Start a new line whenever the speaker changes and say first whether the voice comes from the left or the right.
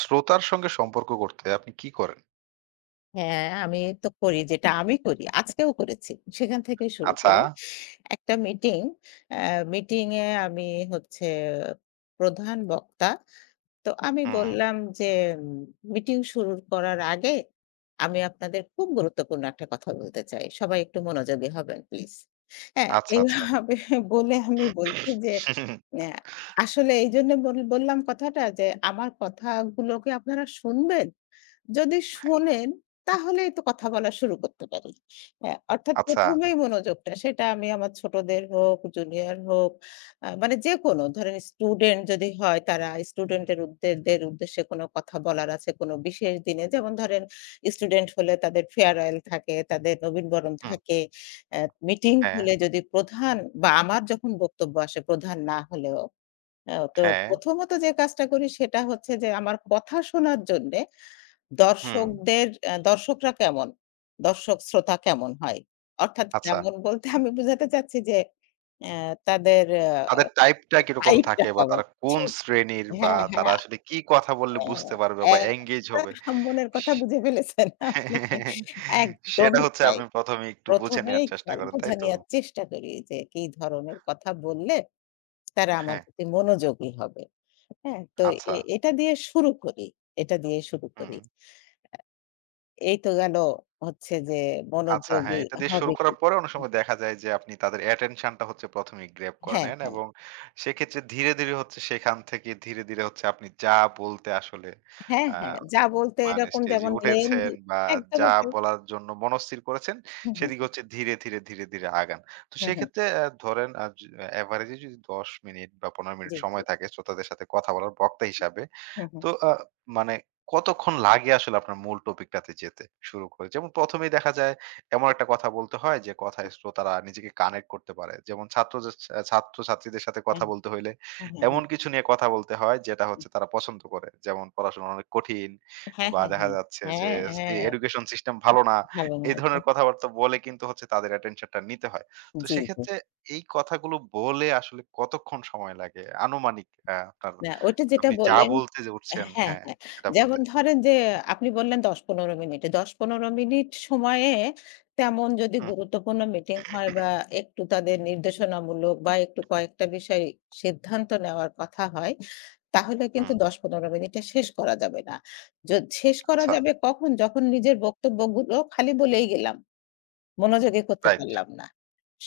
right: শ্রোতার সঙ্গে সম্পর্ক করতে আপনি কি করেন?
left: হ্যাঁ, আমি তো করি যেটা আমি করি। আজকেও করেছি। সেখান থেকে শুরু
right: আচ্ছা।
left: করি। একটা মিটিং, অ্যা মিটিং এ আমি হচ্ছে প্রধান বক্তা। তো আমি
right: হুম।
left: বললাম যে, উম "মিটিং শুরু করার আগে আমি আপনাদের খুব গুরুত্বপূর্ণ একটা কথা বলতে চাই। সবাই একটু মনোযোগী হবেন প্লিজ।" হ্যাঁ,
right: আচ্ছা, আচ্ছা।
left: এইভাবে বলে আমি বলছি যে, "অ্যা আসলে এইজন্য বললাম কথাটা যে, আমার কথাগুলোকে আপনারা শুনবেন? যদি শোনেন তাহলেই তো কথা বলা শুরু করতে পারি।" হ্যাঁ, অর্থাৎ
right: আচ্ছা।
left: ১ম এই মনোযোগটা সেটা আমি আমার ছোটদের হোক, জুনিয়র হোক মানে যেকোনো ধরেন স্টুডেন্ট যদি হয় তারা স্টুডেন্টের উদ্দেরদের উদ্দেশ্যে কোনো কথা বলার আছে কোনো বিশেষ দিনে। যেমন ধরেন স্টুডেন্ট হলে তাদের ফেয়ারওয়েল থাকে, তাদের নবীনবরণ
right: হুম।
left: থাকে। অ্যা মিটিং
right: হ্যাঁ,
left: হলে যদি প্রধান বা আমার যখন বক্তব্য আসে প্রধান না হলেও, তো
right: হ্যাঁ।
left: প্রথমত যে কাজটা করি সেটা হচ্ছে যে আমার কথা শোনার জন্যে
right: হুম।
left: দর্শকদের অ্যা দর্শকরা কেমন? দর্শক শ্রোতা কেমন হয়? অর্থাৎ
right: আচ্ছা।
left: কেমন বলতে আমি বুঝাতে চাচ্ছি যে অ্যা তাদের অ্যা
right: তাদের টাইপটা কিরকম
left: আরেকটা
right: থাকে বা
left: কারণ।
right: তারা কোন
left: ঠিক।
right: শ্রেণীর বা
left: হ্যাঁ,
right: তারা
left: হ্যাঁ।
right: আসলে কি কথা বললে বুঝতে পারবে
left: অ্যা
right: বা engage হবে?
left: একটা মনের কথা বুঝে ফেলেছেন আপনি।
right: সেটা
left: একদমই
right: হচ্ছে
left: তাই।
right: আপনি ১ম এ একটু বুঝে
left: ১ম
right: নেয়ার
left: এই
right: চেষ্টা
left: খেয়াল
right: করেন, তাই
left: বোঝা
right: তো?
left: নেয়ার চেষ্টা করি যে কি ধরনের কথা বললে তারা আমার
right: হ্যাঁ,
left: প্রতি মনোযোগী হবে। হ্যাঁ? তো
right: আচ্ছা।
left: এটা দিয়ে শুরু করি, এটা দিয়ে শুরু
right: হুম।
left: করি। এই তো গেল হচ্ছে যে
right: আচ্ছা,
left: মনোযোগী
right: হ্যাঁ, এটা দিয়ে শুরু
left: হবে কি।
right: করার পরে অনেক
left: হুম।
right: সময় দেখা যায় যে আপনি তাদের attention টা হচ্ছে ১ম এই গ্র্যাব করে
left: হ্যাঁ,
right: নেন
left: হ্যাঁ।
right: এবং সেক্ষেত্রে ধীরে, ধীরে হচ্ছে সেখান থেকে ধীরে, ধীরে হচ্ছে আপনি যা বলতে আসলে
left: হ্যাঁ,
right: আ
left: হ্যাঁ। যা বলতে
right: মানে
left: এরকম
right: স্টেজে
left: যেমন
right: উঠেছেন
left: লেনদেন
right: বা যা
left: একদমই তাই।
right: বলার জন্য মনস্থির করেছেন,
left: হুম, হুম,
right: সেদিকে হচ্ছে ধীরে, ধীরে, ধীরে, ধীরে আগান। তো
left: হুম, হুম।
right: সেক্ষেত্রে ধরেন আ য এভারেজে যদি ১০ মিনিট বা ১৫ মিনিট
left: জি, জি।
right: সময় থাকে শ্রোতাদের সাথে কথা বলার বক্তা হিসাবে।
left: হুম, হুম,
right: তো মানে কতক্ষণ লাগে আসলে আপনার মূল টপিকটাতে যেতে শুরু করে? যেমন ১ম এই দেখা যায় এমন একটা কথা বলতে হয় যে কথায় শ্রোতারা নিজেকে কানেক্ট করতে পারে। যেমন ছাত্রদের ছাত্র-ছাত্রীদের সাথে কথা
left: হুম।
right: বলতে হইলে
left: হুম, হুম,
right: এমন
left: হুম,
right: কিছু নিয়ে কথা বলতে হয় যেটা
left: হুম।
right: হচ্ছে তারা পছন্দ করে। যেমন পড়াশোনা অনেক কঠিন
left: হ্যাঁ,
right: বা
left: হ্যাঁ,
right: দেখা
left: হ্যাঁ।
right: যাচ্ছে যে
left: হ্যাঁ, হ্যাঁ,
right: এডুকেশন সিস্টেম ভালো না।
left: ভালো না
right: এই ধরনের
left: আছেন।
right: কথাবার্তা বলে কিন্তু হচ্ছে তাদের অ্যাটেনশনটা নিতে হয়। তো
left: জি, জি।
right: সেক্ষেত্রে এই কথাগুলো বলে আসলে কতক্ষণ সময় লাগে? আনুমানিক আ আপনার
left: না ওইটা যেটা
right: আপনি যা
left: বললেন।
right: বলতে যে উঠছেন,
left: হ্যাঁ,
right: হ্যাঁ,
left: হ্যাঁ।
right: সেটা বলতে।
left: যেমন ধরেন যে আপনি বললেন ১০-১৫ মিনিটে। ১০-১৫ মিনিট সময়ে তেমন যদি
right: হুম,
left: গুরুত্বপূর্ণ মিটিং হয় বা একটু তাদের নির্দেশনামূলক বা একটু কয়েকটা বিষয় সিদ্ধান্ত নেওয়ার কথা হয়, তাহলে কিন্তু
right: হুম,
left: ১০-১৫ মিনিটে শেষ করা যাবে না। য শেষ করা
right: আচ্ছা,
left: যাবে কখন? যখন নিজের বক্তব্যগুলো খালি বলেই গেলাম। মনোযোগী করতে
right: রাইট।
left: পারলাম না।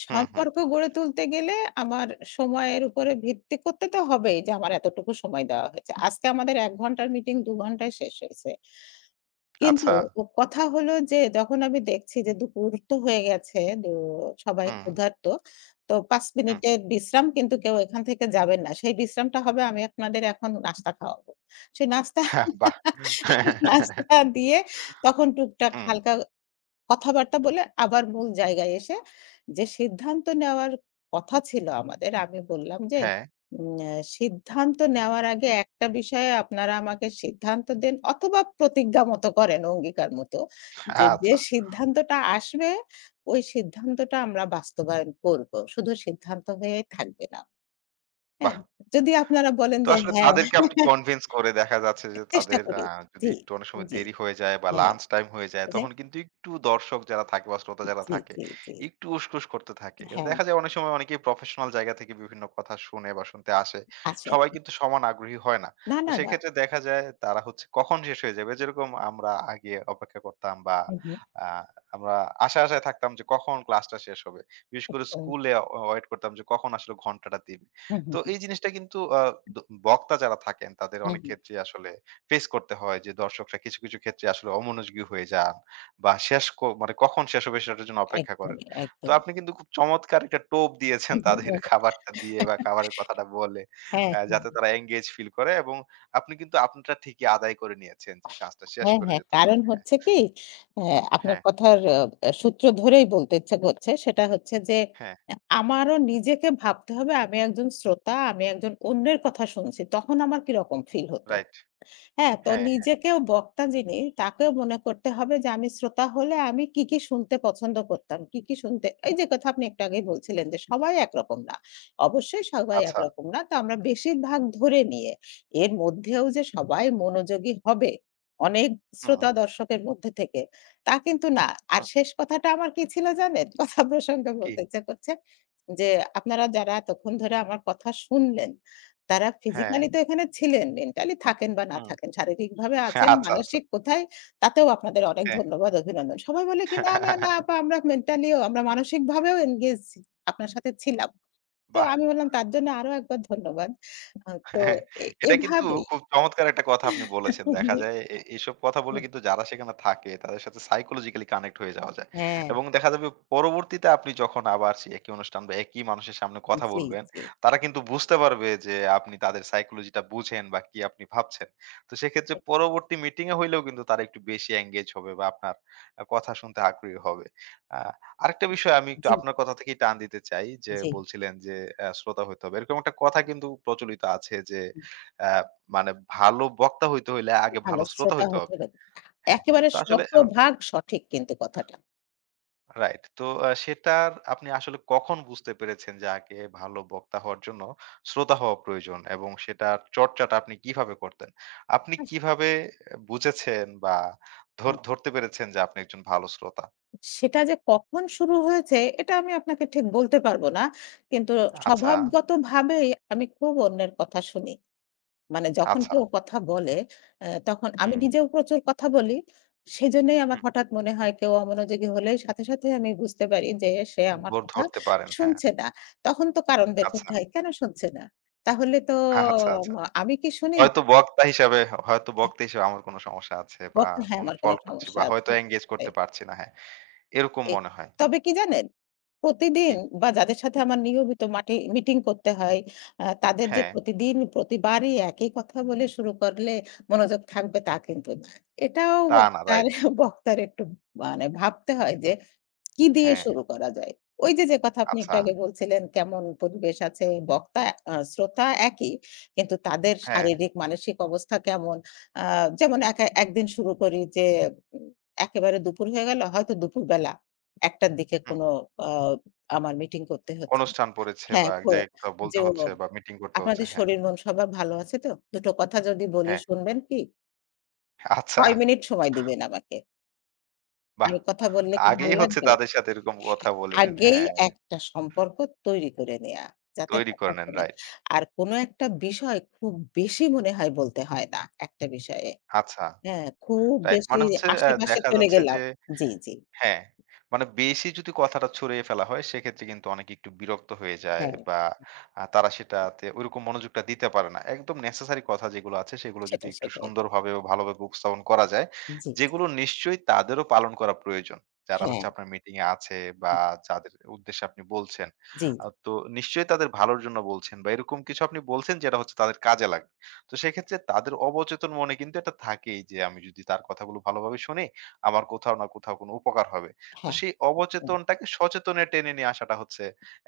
right: হুম, হুম,
left: সম্পর্ক গড়ে তুলতে গেলে আমার সময়ের উপরে ভিত্তি করতে তো হবেই যে আমার এতটুকু সময় দেওয়া হয়েছে। আজকে আমাদের ১ ঘন্টার মিটিং ২ ঘন্টায় শেষ হয়েছে। কিন্তু
right: আচ্ছা।
left: ও কথা হলো যে যখন আমি দেখছি যে দুপুর তো হয়ে গেছে, দু সবাই
right: হুম,
left: ক্ষুধার্ত। তো ৫
right: হুম,
left: মিনিটের বিশ্রাম কিন্তু কেউ এখান থেকে যাবেন না। সেই বিশ্রামটা হবে আমি আপনাদের এখন নাস্তা খাওয়াবো। সেই নাস্তা
right: হ্যাঁ, বাহ!
left: নাস্তা দিয়ে তখন টুকটাক
right: হুম,
left: হালকা কথাবার্তা বলে আবার মূল জায়গায় এসে যে সিদ্ধান্ত নেওয়ার কথা ছিল আমাদের, আমি বললাম যে,
right: হ্যাঁ,
left: উম আ "সিদ্ধান্ত নেওয়ার আগে একটা বিষয়ে আপনারা আমাকে সিদ্ধান্ত দেন অথবা প্রতিজ্ঞা মতো করেন, অঙ্গীকার মতো। যে, যে
right: আচ্ছা,
left: সিদ্ধান্তটা আসবে, ওই সিদ্ধান্তটা আমরা বাস্তবায়ন করব। শুধু সিদ্ধান্ত হয়ে থাকবে না।"
right: বাহ!
left: হ্যাঁ? যদি আপনারা বলেন
right: তো
left: যে
right: আসলে
left: হ্যাঁ,
right: তাদেরকে আপনি কনভিন্স করে দেখা যাচ্ছে যে
left: চেষ্টা
right: তাদের
left: করি।
right: যদি
left: জি,
right: একটু অনেক সময়
left: জি,
right: দেরি হয়ে যায় বা
left: হ্যাঁ,
right: লাঞ্চ টাইম হয়ে যায়
left: জি,
right: তখন কিন্তু একটু দর্শক যারা থাকে বা শ্রোতা যারা
left: জি,
right: থাকে
left: জি,
right: একটু উসখুস করতে থাকে। কিন্তু
left: হ্যাঁ,
right: দেখা যায় অনেক সময় অনেকেই প্রফেশনাল জায়গা থেকে বিভিন্ন কথা শুনে বা শুনতে আসে।
left: আচ্ছা।
right: সবাই কিন্তু সমান আগ্রহী হয় না।
left: না,
right: তো
left: না, না।
right: সেক্ষেত্রে দেখা যায় তারা হচ্ছে কখন শেষ হয়ে যাবে যেরকম আমরা আগে অপেক্ষা করতাম বা
left: হুম, হুম,
right: আ আমরা আশায়, আশায় থাকতাম যে কখন ক্লাসটা শেষ হবে। বিশেষ করে
left: একদম।
right: স্কুলে ওয়েট করতাম যে কখন আসলে ঘন্টাটা দিবে।
left: হুম,
right: তো
left: হুম,
right: এই জিনিসটা কিন্তু আ দ বক্তা যারা থাকেন তাদের
left: হুম,
right: অনেক
left: হুম,
right: ক্ষেত্রে আসলে ফেস করতে হয় যে দর্শকরা কিছু, কিছু ক্ষেত্রে আসলে অমনোযোগী হয়ে যান বা শেষ মানে কখন শেষ হবে সেটার জন্য অপেক্ষা করেন।
left: একদমই,
right: তো
left: একদমই।
right: আপনি কিন্তু খুব চমৎকার একটা টোপ দিয়েছেন তাদের খাবারটা দিয়ে বা খাবারের কথাটা বলে
left: হ্যাঁ,
right: যাতে
left: হ্যাঁ,
right: তারা এঙ্গেজ ফিল করে এবং আপনি কিন্তু আপনারটা ঠিকই আদায় করে নিয়েছেন যে কাজটা শেষ
left: হ্যাঁ,
right: করে
left: হ্যাঁ।
right: যেতে
left: কারণ
right: হবে। হ্যাঁ,
left: হচ্ছে কি। হ্যাঁ, আপনার
right: হ্যাঁ,
left: কথার সূত্র ধরেই বলতে ইচ্ছে করছে। সেটা হচ্ছে যে
right: হ্যাঁ,
left: আমারও নিজেকে ভাবতে হবে আমি একজন শ্রোতা, আমি একজন অন্যের কথা শুনছি। তখন আমার কিরকম ফিল হতো?
right: রাইট।
left: হ্যাঁ, তো
right: হ্যাঁ, হ্যাঁ,
left: নিজেকেও বক্তা যিনি তাকেও মনে করতে হবে যে আমি শ্রোতা হলে আমি কি, কি শুনতে পছন্দ করতাম, কি, কি শুনতে এই যে কথা আপনি একটু আগেই বলছিলেন যে সবাই একরকম না। অবশ্যই সবাই
right: আচ্ছা।
left: একরকম না। তো আমরা বেশিরভাগ ধরে নিয়ে এর মধ্যেও যে সবাই মনোযোগী হবে অনেক
right: হুম,
left: শ্রোতা দর্শকের মধ্যে থেকে তা কিন্তু না। আর
right: হুম,
left: শেষ কথাটা আমার কি ছিল জানেন? কথা প্রসঙ্গে
right: কি?
left: বলতে ইচ্ছা করছে যে আপনারা যারা এতক্ষণ ধরে আমার কথা শুনলেন তারা
right: হ্যাঁ,
left: ফিজিক্যালি তো এখানে ছিলেন, মেন্টালি থাকেন বা না
right: হুম,
left: থাকেন, শারীরিকভাবে আছেন,
right: আচ্ছা, আচ্ছা।
left: মানসিক কোথায় তাতেও আপনাদের অনেক
right: হ্যাঁ,
left: ধন্যবাদ, অভিনন্দন। সবাই বলে কি, "না, না, না আপা আমরা মেন্টালিও আমরা মানসিকভাবেও এনগেজ আপনার সাথে ছিলাম।" তো
right: বাহ!
left: আমি বললাম, "তার জন্য আরো একবার ধন্যবাদ।" আ তো
right: হ্যাঁ,
left: এ
right: এটা কিন্তু
left: এভাবেই।
right: খুব চমৎকার একটা কথা আপনি বলেছেন। দেখা
left: জি,
right: যায় এসব কথা বলে
left: হুম,
right: কিন্তু যারা সেখানে থাকে তাদের সাথে সাইকোলজিক্যালি কানেক্ট হয়ে যাওয়া যায়।
left: হ্যাঁ,
right: এবং দেখা যাবে পরবর্তীতে আপনি যখন আবার সেই একই অনুষ্ঠান বা একই মানুষের সামনে কথা
left: জি,
right: বলবেন,
left: জি,
right: তারা কিন্তু বুঝতে পারবে যে আপনি তাদের সাইকোলজিটা বুঝেন বা কি আপনি ভাবছেন। তো সেক্ষেত্রে পরবর্তী মিটিং এ হইলেও কিন্তু তারা একটু বেশি এঙ্গেজ হবে বা আপনার কথা শুনতে আগ্রহী হবে। আ আরেকটা বিষয় আমি একটু
left: জি,
right: আপনার কথা থেকেই টান দিতে চাই যে
left: জি।
right: বলছিলেন যে শ্রোতা হইতে হবে এরকম একটা কথা কিন্তু প্রচলিত আছে যে আহ, মানে ভালো বক্তা হইতে হইলে আগে
left: ভালো
right: ভালো শ্রোতা
left: শ্রোতা
right: হইতে
left: হতে
right: হবে।
left: হবে।
right: হ্যাঁ,
left: একেবারে
right: তো আসলে
left: শতভাগ সঠিক কিন্তু কথাটা।
right: রাইট, তো সেটার আপনি আসলে কখন বুঝতে পেরেছেন যে আগে ভালো বক্তা হওয়ার জন্য শ্রোতা হওয়া প্রয়োজন এবং সেটার চর্চাটা আপনি কিভাবে করতেন, আপনি কিভাবে বুঝেছেন বা
left: হ্যাঁ।
right: ধরতে পেরেছেন যে আপনি একজন ভালো শ্রোতা।
left: সেটা যে কখন শুরু হয়েছে এটা আমি আপনাকে ঠিক বলতে পারবো না। কিন্তু
right: আচ্ছা।
left: স্বভাবগতভাবেই আমি খুব অন্যের কথা শুনি। মানে যখন
right: আচ্ছা।
left: কেউ কথা বলে তখন আমি
right: হুম।
left: নিজেও প্রচুর কথা বলি। সেজন্যই আমার
right: হুম,
left: হঠাৎ মনে হয় কেউ অমনোযোগী হলেই সাথে, সাথে আমি বুঝতে পারি যে সে আমার
right: বোর্ড
left: কথা
right: ধরতে পারেন, হ্যাঁ।
left: শুনছে না। তখন তো কারণ বের
right: আচ্ছা,
left: করতে হয়, কেন শুনছে না? তাহলে তো
right: আচ্ছা, আচ্ছা।
left: উম, আমি কি শুনি না?
right: হয়তো বক্তা হিসাবে, হয়তো বক্তা হিসেবে আমার কোন সমস্যা আছে বা
left: বক্তা, হ্যাঁ,
right: কোন
left: আমার কোনো
right: ফল্ট করছি
left: সমস্যা
right: বা হয়তো
left: আছে।
right: এনগেজ করতে পারছি না। হ্যাঁ, এরকম
left: এ
right: মনে হয়।
left: তবে কি জানেন? প্রতিদিন
right: কি?
left: বা যাদের সাথে আমার নিয়মিত মিটিং করতে হয়, তাদের যে
right: হ্যাঁ,
left: প্রতিদিন প্রতিবারই একই কথা বলে শুরু করলে মনোযোগ থাকবে তা কিন্তু না। এটাও
right: তা না,
left: বক্তার
right: রাইট।
left: বক্তার একটু মানে ভাবতে হয় যে কি দিয়ে
right: হ্যাঁ,
left: শুরু করা যায়? ওই যে, যে কথা আপনি
right: আচ্ছা।
left: একটু আগে বলছিলেন কেমন পরিবেশ আছে, বক্তা শ্রোতা একই। কিন্তু তাদের
right: হ্যাঁ,
left: শারীরিক মানসিক অবস্থা কেমন? আ যেমন একা একদিন শুরু করি যে, উম একেবারে দুপুর হয়ে গেল, হয়তো দুপুরবেলা ১ টার দিকে
right: হুম।
left: কোনো আ আমার মিটিং করতে হচ্ছে।
right: অনুষ্ঠান পড়েছে
left: হ্যাঁ,
right: বা এক জায়গায় কোথাও বলতে
left: যে ও,
right: হচ্ছে বা মিটিং করতে হচ্ছে।
left: আপনাদের
right: হ্যাঁ,
left: শরীর মন সবার ভালো আছে তো? দুটো কথা যদি বলি
right: হ্যাঁ।
left: শুনবেন কি?
right: আচ্ছা,
left: কয় মিনিট সময় দিবেন আমাকে?
right: বাহ!
left: আমি কথা বললে
right: তা
left: কি ভাল
right: আগেই হচ্ছে
left: লাগবে?
right: তাদের সাথে এরকম কথা বলে নেন।
left: আগেই
right: হ্যাঁ,
left: একটা সম্পর্ক তৈরি করে নেয়া। যাতে
right: তৈরি
left: কথা
right: করে নেন।
left: শোনে।
right: রাইট।
left: আর কোনো একটা বিষয় খুব বেশি মনে হয় বলতে হয় না একটা বিষয়ে।
right: আচ্ছা,
left: হ্যাঁ, খুব
right: রাইট।
left: বেশি
right: মানে হচ্ছে
left: আশেপাশে
right: দেখা
left: চলে
right: যাচ্ছে
left: গেলাম।
right: যে
left: জি, জি।
right: হ্যাঁ, মানে বেশি যদি কথাটা ছড়িয়ে ফেলা হয় সেক্ষেত্রে কিন্তু অনেকে একটু বিরক্ত হয়ে যায়
left: হ্যাঁ।
right: বা তারা সেটাতে ঐরকম মনোযোগটা দিতে পারে না। একদম নেসেসারি কথা যেগুলো আছে সেগুলো যদি
left: সেটাই,
right: একটু
left: সেটাই।
right: সুন্দরভাবে ও ভালোভাবে উপস্থাপন করা যায়,
left: জি, জি।
right: যেগুলো নিশ্চয়ই তাদেরও পালন করা প্রয়োজন। যারা
left: হ্যাঁ।
right: হচ্ছে আপনার মিটিং এ আছে বা
left: আ
right: যাদের উদ্দেশ্যে আপনি বলছেন।
left: জি,
right: তো নিশ্চয়ই তাদের ভালোর জন্য বলছেন বা এরকম কিছু আপনি বলছেন যেটা হচ্ছে তাদের কাজে লাগবে। তো সেক্ষেত্রে তাদের অবচেতন মনে কিন্তু এটা থাকেই যে আমি যদি তার কথাগুলো ভালোভাবে শুনি আমার কোথাও না কোথাও কোনো উপকার হবে। তো
left: হ্যাঁ।
right: সেই
left: হুম।
right: অবচেতনটাকে সচেতনে টেনে নিয়ে আসাটা হচ্ছে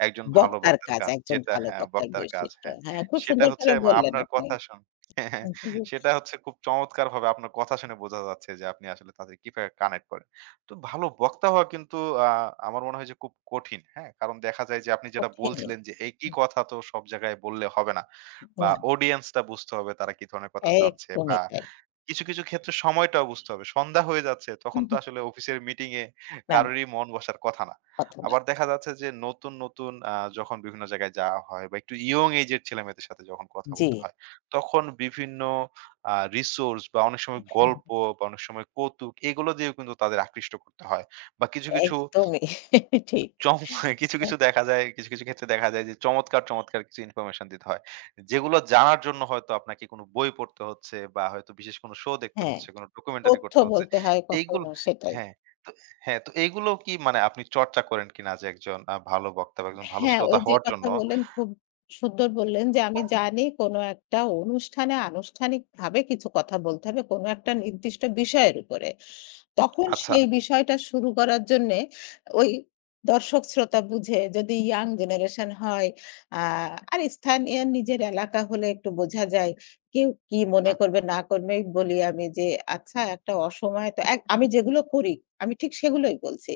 right: একজন ভালো
left: বক্তার
right: বক্তার
left: কাজ
right: কাজ।
left: একজন
right: যেটা
left: ভালো
right: হ্যাঁ,
left: বক্তার
right: বক্তার কাজ,
left: বৈশিষ্ট্য।
right: হ্যাঁ।
left: হ্যাঁ, খুব
right: সেটা
left: সুন্দর
right: হচ্ছে
left: করে বললেন
right: আপনার
left: আপনি।
right: কথা হ্যাঁ, হ্যাঁ।
left: হুম,
right: সেটা হচ্ছে খুব চমৎকারভাবে আপনার কথা শুনে বোঝা যাচ্ছে যে আপনি আসলে তাদের কিভাবে কানেক্ট করেন। তো ভালো বক্তা হওয়া কিন্তু আ আমার মনে হয় যে খুব কঠিন, হ্যাঁ? কারণ দেখা যায় যে আপনি যেটা
left: কঠিনই।
right: বলছিলেন যে একই কথা তো সব জায়গায় বললে হবে না। বা
left: না,
right: অডিয়েন্সটা বুঝতে হবে তারা কি ধরনের কথা চাচ্ছে বা
left: একদমই তাই।
right: কিছু, কিছু ক্ষেত্রে সময়টাও বুঝতে হবে। সন্ধ্যা হয়ে যাচ্ছে তখন তো আসলে অফিসের মিটিং এ
left: না,
right: কারোরই মন বসার কথা না।
left: কথা না।
right: আবার দেখা যাচ্ছে যে নতুন, নতুন যখন বিভিন্ন জায়গায় যাওয়া হয় বা একটু ইয়ং এজ এর ছেলেমেয়েদের সাথে যখন কথা
left: জি।
right: বলতে হয়, তখন বিভিন্ন রিসোর্স বা অনেক সময় গল্প বা অনেক সময় কৌতুক এগুলো দিয়েও কিন্তু তাদের আকৃষ্ট করতে হয়। বা কিছু, কিছু
left: একদমই ঠিক।
right: চম কিছু,
left: হ্যাঁ,
right: কিছু দেখা যায় কিছু, কিছু ক্ষেত্রে দেখা যায় যে চমৎকার, চমৎকার কিছু ইনফরমেশন দিতে হয়। যেগুলো জানার জন্য হয়তো আপনাকে কোনো বই পড়তে হচ্ছে বা হয়তো বিশেষ কোনো শো দেখতে
left: হ্যাঁ,
right: হচ্ছে, কোনো ডকুমেন্টারি
left: তথ্য
right: করতে হচ্ছে।
left: বলতে হয়
right: এইগুলো,
left: কখনো সেটাই।
right: হ্যাঁ, তো হ্যাঁ, তো এইগুলো কি মানে আপনি চর্চা করেন কিনা যে একজন ভালো বক্তা বা একজন ভালো
left: হ্যাঁ,
right: শ্রোতা
left: ওই যে
right: হওয়ার জন্য?
left: কথা বললেন খুব সুন্দর বললেন যে আমি জানি কোনো একটা অনুষ্ঠানে আনুষ্ঠানিকভাবে কিছু কথা বলতে হবে, কোনো একটা নির্দিষ্ট বিষয়ের উপরে। তখন
right: আচ্ছা,
left: সেই বিষয়টা শুরু করার জন্যে ওই দর্শক-শ্রোতা বুঝে যদি ইয়াং জেনারেশন হয় আ আর স্থানীয় নিজের এলাকা হলে একটু বোঝা যায়। কেউ কি মনে
right: হুম,
left: করবে না করবে বলি আমি যে, "আচ্ছা একটা অসময়ে তো" আমি যেগুলো করি, আমি ঠিক সেগুলোই বলছি।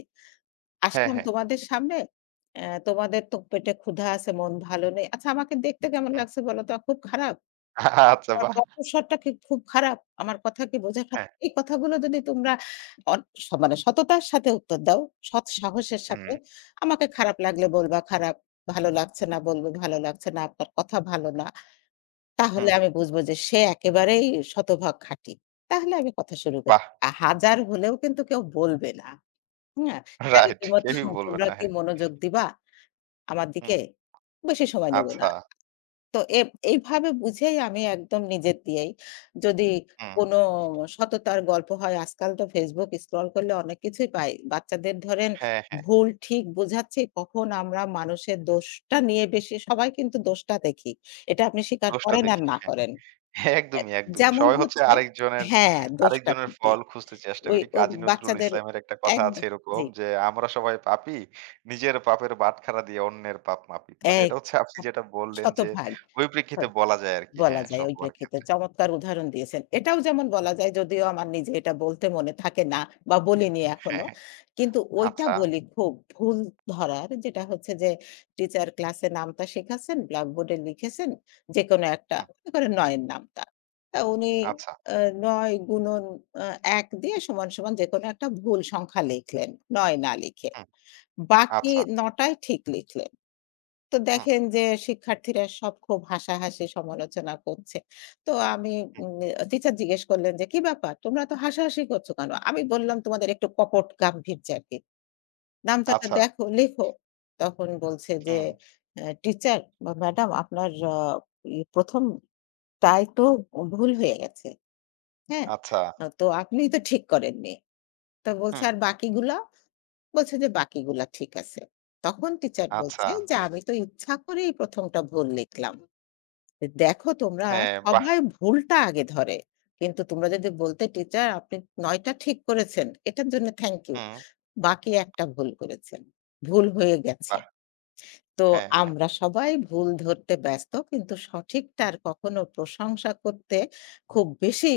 right: হ্যাঁ,
left: "আসলাম
right: হ্যাঁ,
left: তোমাদের সামনে। তোমাদের তো পেটে ক্ষুধা আছে, মন ভালো নেই। আচ্ছা আমাকে দেখতে কেমন
right: হুম,
left: লাগছে বলো তো? খুব খারাপ?"
right: আচ্ছা, বাহ!
left: কণ্ঠস্বরটা কি খুব খারাপ? আমার কথা কি বোঝা খা
right: হ্যাঁ,
left: এই কথাগুলো যদি তোমরা অন স মানে সততার সাথে উত্তর দাও, সৎ সাহসের
right: হুম,
left: সাথে। আমাকে খারাপ লাগলে বলবা খারাপ, ভালো লাগছে না বলবে ভালো লাগছে না, আপনার কথা ভালো না।
right: হুম,
left: তাহলে আমি বুঝবো যে সে একেবারেই শতভাগ খাঁটি। তাহলে আমি কথা শুরু করি।
right: বাহ!
left: হাজার হলেও কিন্তু কেউ বলবে না। হ্যাঁ? তাইলে
right: রাইট,
left: তোমরা তো
right: কেউই বলবে
left: তোমরা
right: না।
left: কি
right: হ্যাঁ,
left: মনোযোগ দিবা আমার
right: হুম,
left: দিকে? বেশি সময় নেব না।
right: আচ্ছা,
left: তো এইভাবে বুঝেই আমি একদম নিজের দিয়েই যদি হুম।
right: হুম,
left: কোনো সততার গল্প হয় আজকাল তো Facebook স্ক্রল করলে অনেক কিছুই পাই। বাচ্চাদের ধরেন
right: হ্যাঁ, হ্যাঁ,
left: ভুল ঠিক বোঝাচ্ছে কখন আমরা মানুষের দোষটা নিয়ে বেশি সবাই কিন্তু দোষটা দেখি। এটা আপনি স্বীকার
right: দোষটা
left: করেন আর
right: দেখি।
left: না
right: হ্যাঁ,
left: করেন। এ
right: একদমই, একদমই।
left: যেমন
right: সবাই হচ্ছে
left: হচ্ছে
right: আরেকজনের
left: হ্যাঁ, দোষটা
right: আরেকজনের
left: ত্রুটি।
right: ফল খুঁজতে চেষ্টা
left: ওই
right: করি।
left: ও
right: কাজী নজরুল
left: বাচ্চাদের
right: ইসলামের একটা কথা আছে
left: একদম
right: এরকম
left: জি,
right: যে, "আমরা সবাই পাপী, নিজের পাপের বাটখারা দিয়ে অন্যের পাপ মাপি।" মানে এটা
left: এক
right: হচ্ছে আপনি যেটা বললেন যে,
left: শতভাগ।
right: ওই প্রেক্ষিতে বলা যায় আরকি।
left: বলা
right: হ্যাঁ,
left: যায় ওই
right: সবার
left: প্রেক্ষিতে।
right: ক্ষেত্রে।
left: চমৎকার উদাহরণ দিয়েছেন। এটাও যেমন বলা যায় যদিও আমার নিজে এটা বলতে মনে থাকে না বা বলিনি
right: হ্যাঁ,
left: এখনো।
right: হ্যাঁ।
left: কিন্তু ওইটা
right: আচ্ছা,
left: বলি খুব ভুল ধরার যেটা হচ্ছে যে টিচার ক্লাসে নামটা শেখাচ্ছেন, ব্ল্যাকবোর্ডে লিখেছেন যেকোনো একটা
right: হুম,
left: মনে করেন ৯ এর নামটা। তা উনি
right: আচ্ছা,
left: আ ৯ গুণন আ ১ দিয়ে সমান, সমান যেকোনো একটা ভুল সংখ্যা লিখলেন। ৯ না লিখে।
right: হুম,
left: বাকি
right: আচ্ছা,
left: ৯ টাই ঠিক লিখলেন। তো
right: হুম,
left: দেখেন যে শিক্ষার্থীরা সব খুব হাসাহাসি সমালোচনা করছে। তো আমি
right: হুম,
left: উম টিচার জিজ্ঞেস করলেন যে, "কি ব্যাপার? তোমরা তো হাসাহাসি করছো কেন?" আমি বললাম, "তোমাদের একটু কপট গাম্ভীর্য আরকি। নামটাটা
right: আচ্ছা,
left: দেখো, লেখো।" তখন বলছে যে,
right: হুম,
left: টিচার বা ম্যাডাম আপনার আ ই ১ম টাই তো ভুল হয়ে গেছে। হ্যাঁ?
right: আচ্ছা,
left: তো আপনিই তো ঠিক করেননি।" তো বলছে,
right: হুম,
left: "আর বাকিগুলা?" বলছে যে, "বাকিগুলা ঠিক আছে।" তখন টিচার
right: আচ্ছা।
left: বলছে যে, "আমি তো ইচ্ছা করেই ১ম টা ভুল লিখলাম।" দেখো তোমরা
right: হ্যাঁ, বাহ!
left: সবাই ভুলটা আগে ধরে। কিন্তু তোমরা যদি বলতে, "টিচার আপনি ৯ টা ঠিক করেছেন। এটার জন্য থ্যাংক ইউ।
right: হুম,
left: বাকি ১ টা ভুল করেছেন। ভুল হয়ে গেছে।"
right: বাহ!
left: তো
right: হ্যাঁ, হ্যাঁ।
left: আমরা সবাই ভুল ধরতে ব্যস্ত কিন্তু সঠিকটার কখনো প্রশংসা করতে খুব বেশি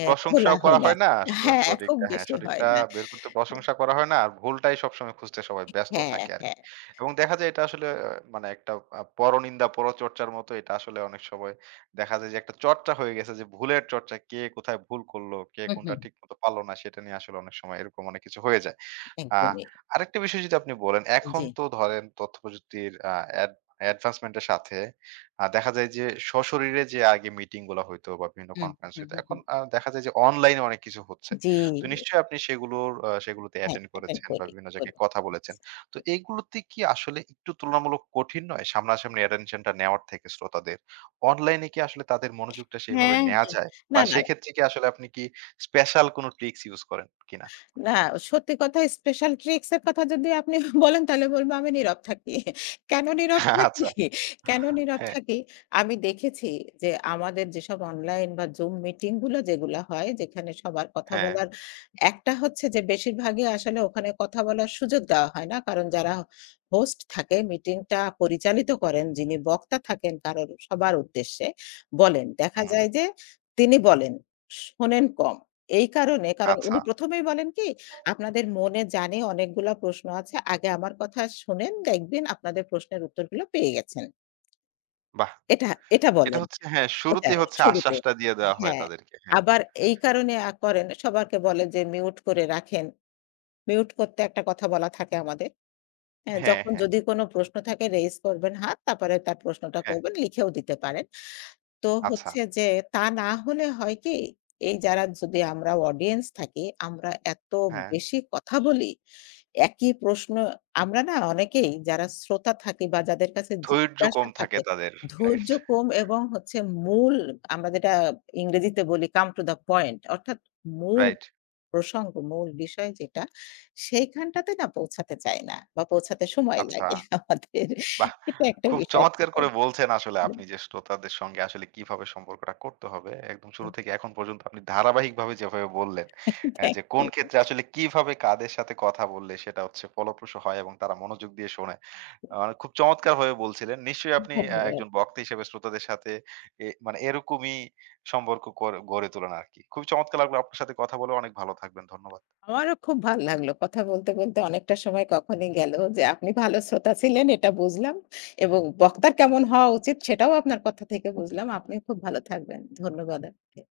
left: খোলা
right: প্রশংসাও করা
left: হয় না।
right: হয় না।
left: হ্যাঁ, খুব
right: সঠিকটা, হ্যাঁ,
left: বেশি হয়
right: সঠিকটা
left: না।
right: বের করতে প্রশংসা করা হয় না। আর ভুলটাই সবসময় খুঁজতে সবাই ব্যস্ত
left: হ্যাঁ,
right: থাকে
left: হ্যাঁ।
right: আরকি। এবং দেখা যায় এটা আসলে মানে একটা পরনিন্দা, পরচর্চার মতো এটা আসলে অনেক সময় দেখা যায় যে একটা চর্চা হয়ে গেছে যে ভুলের চর্চা। কে কোথায় ভুল করলো, কে
left: হুম,
right: কোনটা
left: হুম।
right: ঠিক মতো পারল না সেটা নিয়ে আসলে অনেক সময় এরকম অনেক কিছু হয়ে যায়। আ
left: একদমই।
right: আরেকটা বিষয় যদি আপনি বলেন, এখন
left: জি।
right: তো ধরেন তথ্যপ্রযুক্তির আ অ্যাড অ্যাডভান্সমেন্টের সাথে দেখা যায় যে সশরীরে যে আগে মিটিং গুলা হইতো বা বিভিন্ন
left: হুম,
right: কনফারেন্স
left: হুম,
right: হইতো,
left: হুম,
right: এখন
left: হুম।
right: দেখা যায় যে অনলাইনে অনেক কিছু হচ্ছে।
left: জি।
right: তো নিশ্চয়ই আপনি সেগুলোর আ সেগুলোতে
left: হ্যাঁ,
right: অ্যাটেন্ড
left: এখন
right: করেছেন বা
left: করি,
right: বিভিন্ন
left: করি।
right: জায়গায় কথা বলেছেন। তো এইগুলোতে কি আসলে একটু তুলনামূলক কঠিন নয়? সামনাসামনি অ্যাটেনশনটা নেওয়ার থেকে শ্রোতাদের। অনলাইনে কি আসলে তাদের মনোযোগটা সেইভাবে
left: হ্যাঁ,
right: নেয়া
left: হ্যাঁ।
right: যায়?
left: না,
right: বা
left: না।
right: সেক্ষেত্রে কি আসলে আপনি কি স্পেশাল কোনো ট্রিকস ইউস করেন কিনা?
left: না, সত্যি কথা স্পেশাল ট্রিকস এর কথা যদি আপনি বলেন তাহলে বলব আমি নীরব থাকি। কেন নীরব থাকি?
right: আচ্ছা,
left: কেন নীরব
right: হ্যাঁ।
left: থাকি? আমি দেখেছি যে আমাদের যেসব অনলাইন বা Zoom মিটিং গুলো যেগুলা হয় যেখানে সবার কথা
right: হ্যাঁ,
left: বলার একটা হচ্ছে যে বেশিরভাগই আসলে ওখানে কথা বলার সুযোগ দেওয়া হয় না। কারণ যারা হোস্ট থাকে মিটিংটা পরিচালিত করেন যিনি বক্তা থাকেন কারোর সবার উদ্দেশ্যে বলেন। দেখা
right: হুম,
left: যায় যে তিনি বলেন, শোনেন কম। এই কারণে, কারণ
right: আচ্ছা।
left: উনি ১ম এই বলেন কি, "আপনাদের মনে জানি অনেকগুলা প্রশ্ন আছে। আগে আমার কথা শোনেন, দেখবেন আপনাদের প্রশ্নের উত্তরগুলো পেয়ে গেছেন।"
right: বাহ!
left: এটা এটা
right: এটা
left: বলেন।
right: হচ্ছে, হ্যাঁ,
left: এটা
right: শুরুতেই হচ্ছে
left: শুরুতে।
right: আশ্বাসটা দিয়ে দেওয়া হয়
left: হ্যাঁ।
right: তাদেরকে। হ্যাঁ।
left: আবার এই কারণে করেন, সবারকে বলে যে মিউট করে রাখেন। মিউট করতে একটা কথা বলা থাকে আমাদের। হ্যাঁ,
right: হ্যাঁ,
left: যখন
right: হ্যাঁ,
left: যদি কোনো প্রশ্ন থাকে রেইজ করবেন হাত, তারপরে তার প্রশ্নটা
right: হ্যাঁ।
left: করবেন, লিখেও দিতে পারেন। তো
right: আচ্ছা।
left: হচ্ছে যে তা না হলে হয় কি? এই যারা যদি আমরা অডিয়েন্স থাকি, আমরা এত
right: হ্যাঁ।
left: বেশি কথা বলি, একই প্রশ্ন আমরা না অনেকেই যারা শ্রোতা থাকি বা যাদের কাছে
right: ধৈর্য
left: জিজ্ঞাসা
right: কম থাকে
left: থাকে,
right: তাদের। রাইট?
left: ধৈর্য কম এবং হচ্ছে মূল আমরা যেটা ইংরেজিতে বলি come to the point অর্থাৎ মূল
right: রাইট।
left: প্রসঙ্গ, মূল বিষয় যেটা সেইখানটাতে না পৌঁছাতে চায় না বা পৌঁছাতে সময়
right: আচ্ছা।
left: লাগে আমাদের।
right: বাহ!
left: এটা একটা
right: খুব
left: বিষয়
right: চমৎকার
left: থাকে।
right: করে বলছেন আসলে আপনি যে শ্রোতাদের সঙ্গে আসলে কিভাবে সম্পর্কটা করতে হবে। একদম শুরু থেকে এখন পর্যন্ত আপনি ধারাবাহিকভাবে যেভাবে বললেন,
left: থ্যাংক
right: যে কোন
left: ইউ।
right: ক্ষেত্রে আসলে কিভাবে কাদের সাথে কথা বললে সেটা হচ্ছে ফলপ্রসূ হয় এবং তারা মনোযোগ দিয়ে শোনে। মানে খুব চমৎকারভাবে বলছিলেন। নিশ্চয়ই আপনি
left: ধন্যবাদ।
right: একজন বক্তা হিসেবে শ্রোতাদের সাথে মানে এরকমই সম্পর্ক গড়ে তোলেন আরকি। খুবই চমৎকার লাগলো আপনার সাথে কথা বলে। অনেক ভালো থাকবেন। ধন্যবাদ।
left: আমারও খুব ভাল লাগলো। কথা বলতে, বলতে অনেকটা সময় কখনই গেল যে আপনি ভালো শ্রোতা ছিলেন এটা বুঝলাম এবং বক্তার কেমন হওয়া উচিত সেটাও আপনার কথা থেকে বুঝলাম। আপনি খুব ভালো থাকবেন। ধন্যবাদ।